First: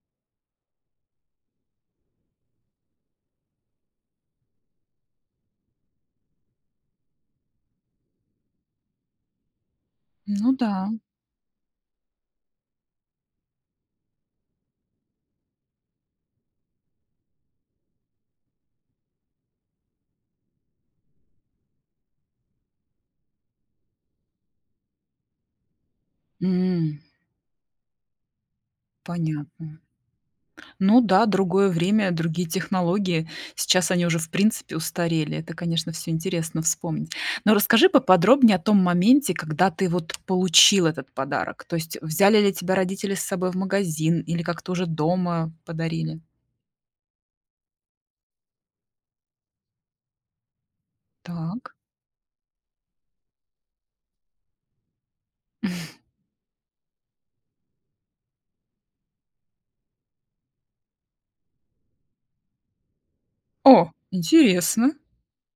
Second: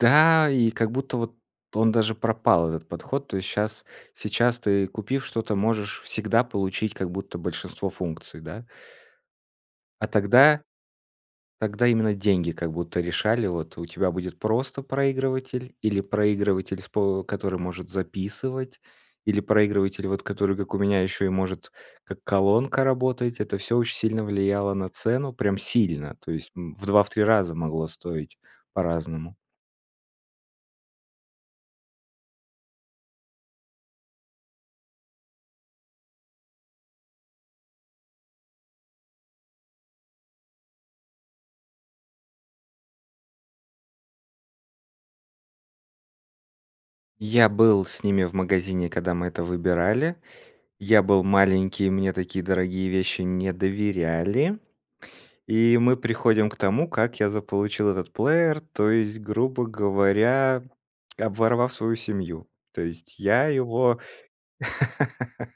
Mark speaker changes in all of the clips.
Speaker 1: Та, и как будто вот он даже пропал, этот подход. То есть щас, сейчас ты купив что-то можешь всегда получить как будто большинство функций, да? А
Speaker 2: Ну
Speaker 1: тогда,
Speaker 2: да.
Speaker 1: тогда именно деньги как будто решали, вот у тебя будет просто проигрыватель или проигрыватель с по который может записывать или проигрыватель, вот который как у меня еще и может как колонка работать, это всё очень сильно влияло на цену, прям сильно, то есть, м, в
Speaker 2: М.
Speaker 1: 2, в 3 раза, могло стоить по-разному.
Speaker 2: Понятно. Ну да, другое время, другие технологии, сейчас они уже в принципе устарели, это, конечно, всё интересно вспомнить. Но расскажи поподробнее о том моменте, когда ты вот получил этот подарок, то есть взяли ли тебя родители с собой в магазин или как-то уже дома подарили?
Speaker 1: Я был с ними в магазине когда мы это выбирали. Я был
Speaker 2: Так.
Speaker 1: маленький, мне такие дорогие вещи не доверяли. И мы приходим к тому, как я заполучил этот плеер, то есть, грубо говоря, обворовав свою семью. То есть, я
Speaker 2: О,
Speaker 1: его,
Speaker 2: интересно!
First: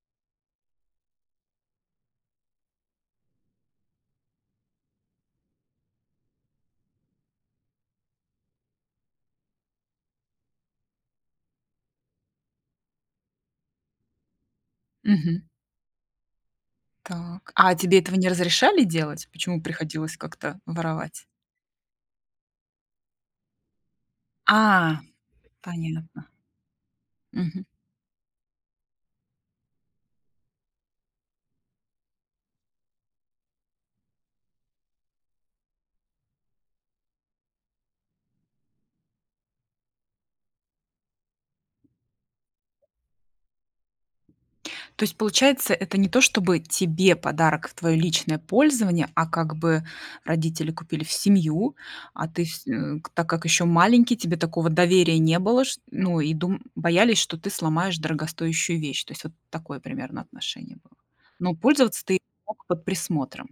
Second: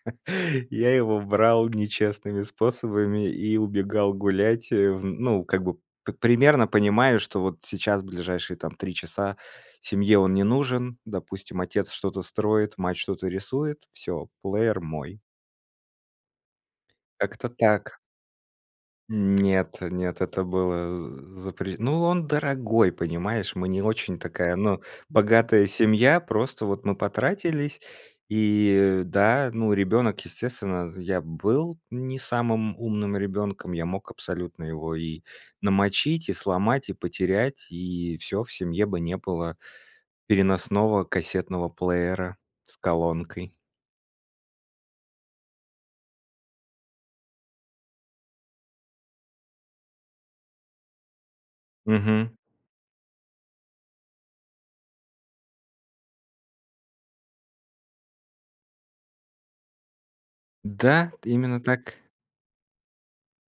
Speaker 1: я его брал нечестными способами и убегал гулять, э, в ну, как бы п примерно понимая, что вот сейчас, ближайшие там 3 часа, семье он не нужен. Допустим, отец что-то строит, мать что-то рисует, всё, плеер мой.
Speaker 2: Мгм.
Speaker 1: Как-то
Speaker 2: Так. А
Speaker 1: так.
Speaker 2: тебе этого не разрешали делать? Почему
Speaker 1: Нет,
Speaker 2: приходилось
Speaker 1: нет, это
Speaker 2: как-то
Speaker 1: было
Speaker 2: воровать?
Speaker 1: з запре Ну, он дорогой, понимаешь, мы не очень такая, ну
Speaker 2: А,
Speaker 1: богатая семья,
Speaker 2: понятно.
Speaker 1: просто вот мы
Speaker 2: Мгм.
Speaker 1: потратились. И, да, ну ребенок, естественно, я был не самым умным ребенком, я мог абсолютно его и намочить, и сломать, и потерять, и всё, в семье бы не было переносного кассетного плеера с колонкой.
Speaker 2: То есть получается, это не то, чтобы тебе подарок в твоё личное пользование, а как бы родители купили в семью, а
Speaker 1: Мгм.
Speaker 2: ты вс м, так как ещё маленький, тебе такого доверия не было шт ну и дум боялись, что ты сломаешь дорогостоящую вещь. То есть вот такое примерно отношение было.
Speaker 1: Да, т
Speaker 2: Но
Speaker 1: именно так.
Speaker 2: пользоваться ты мог под присмотром.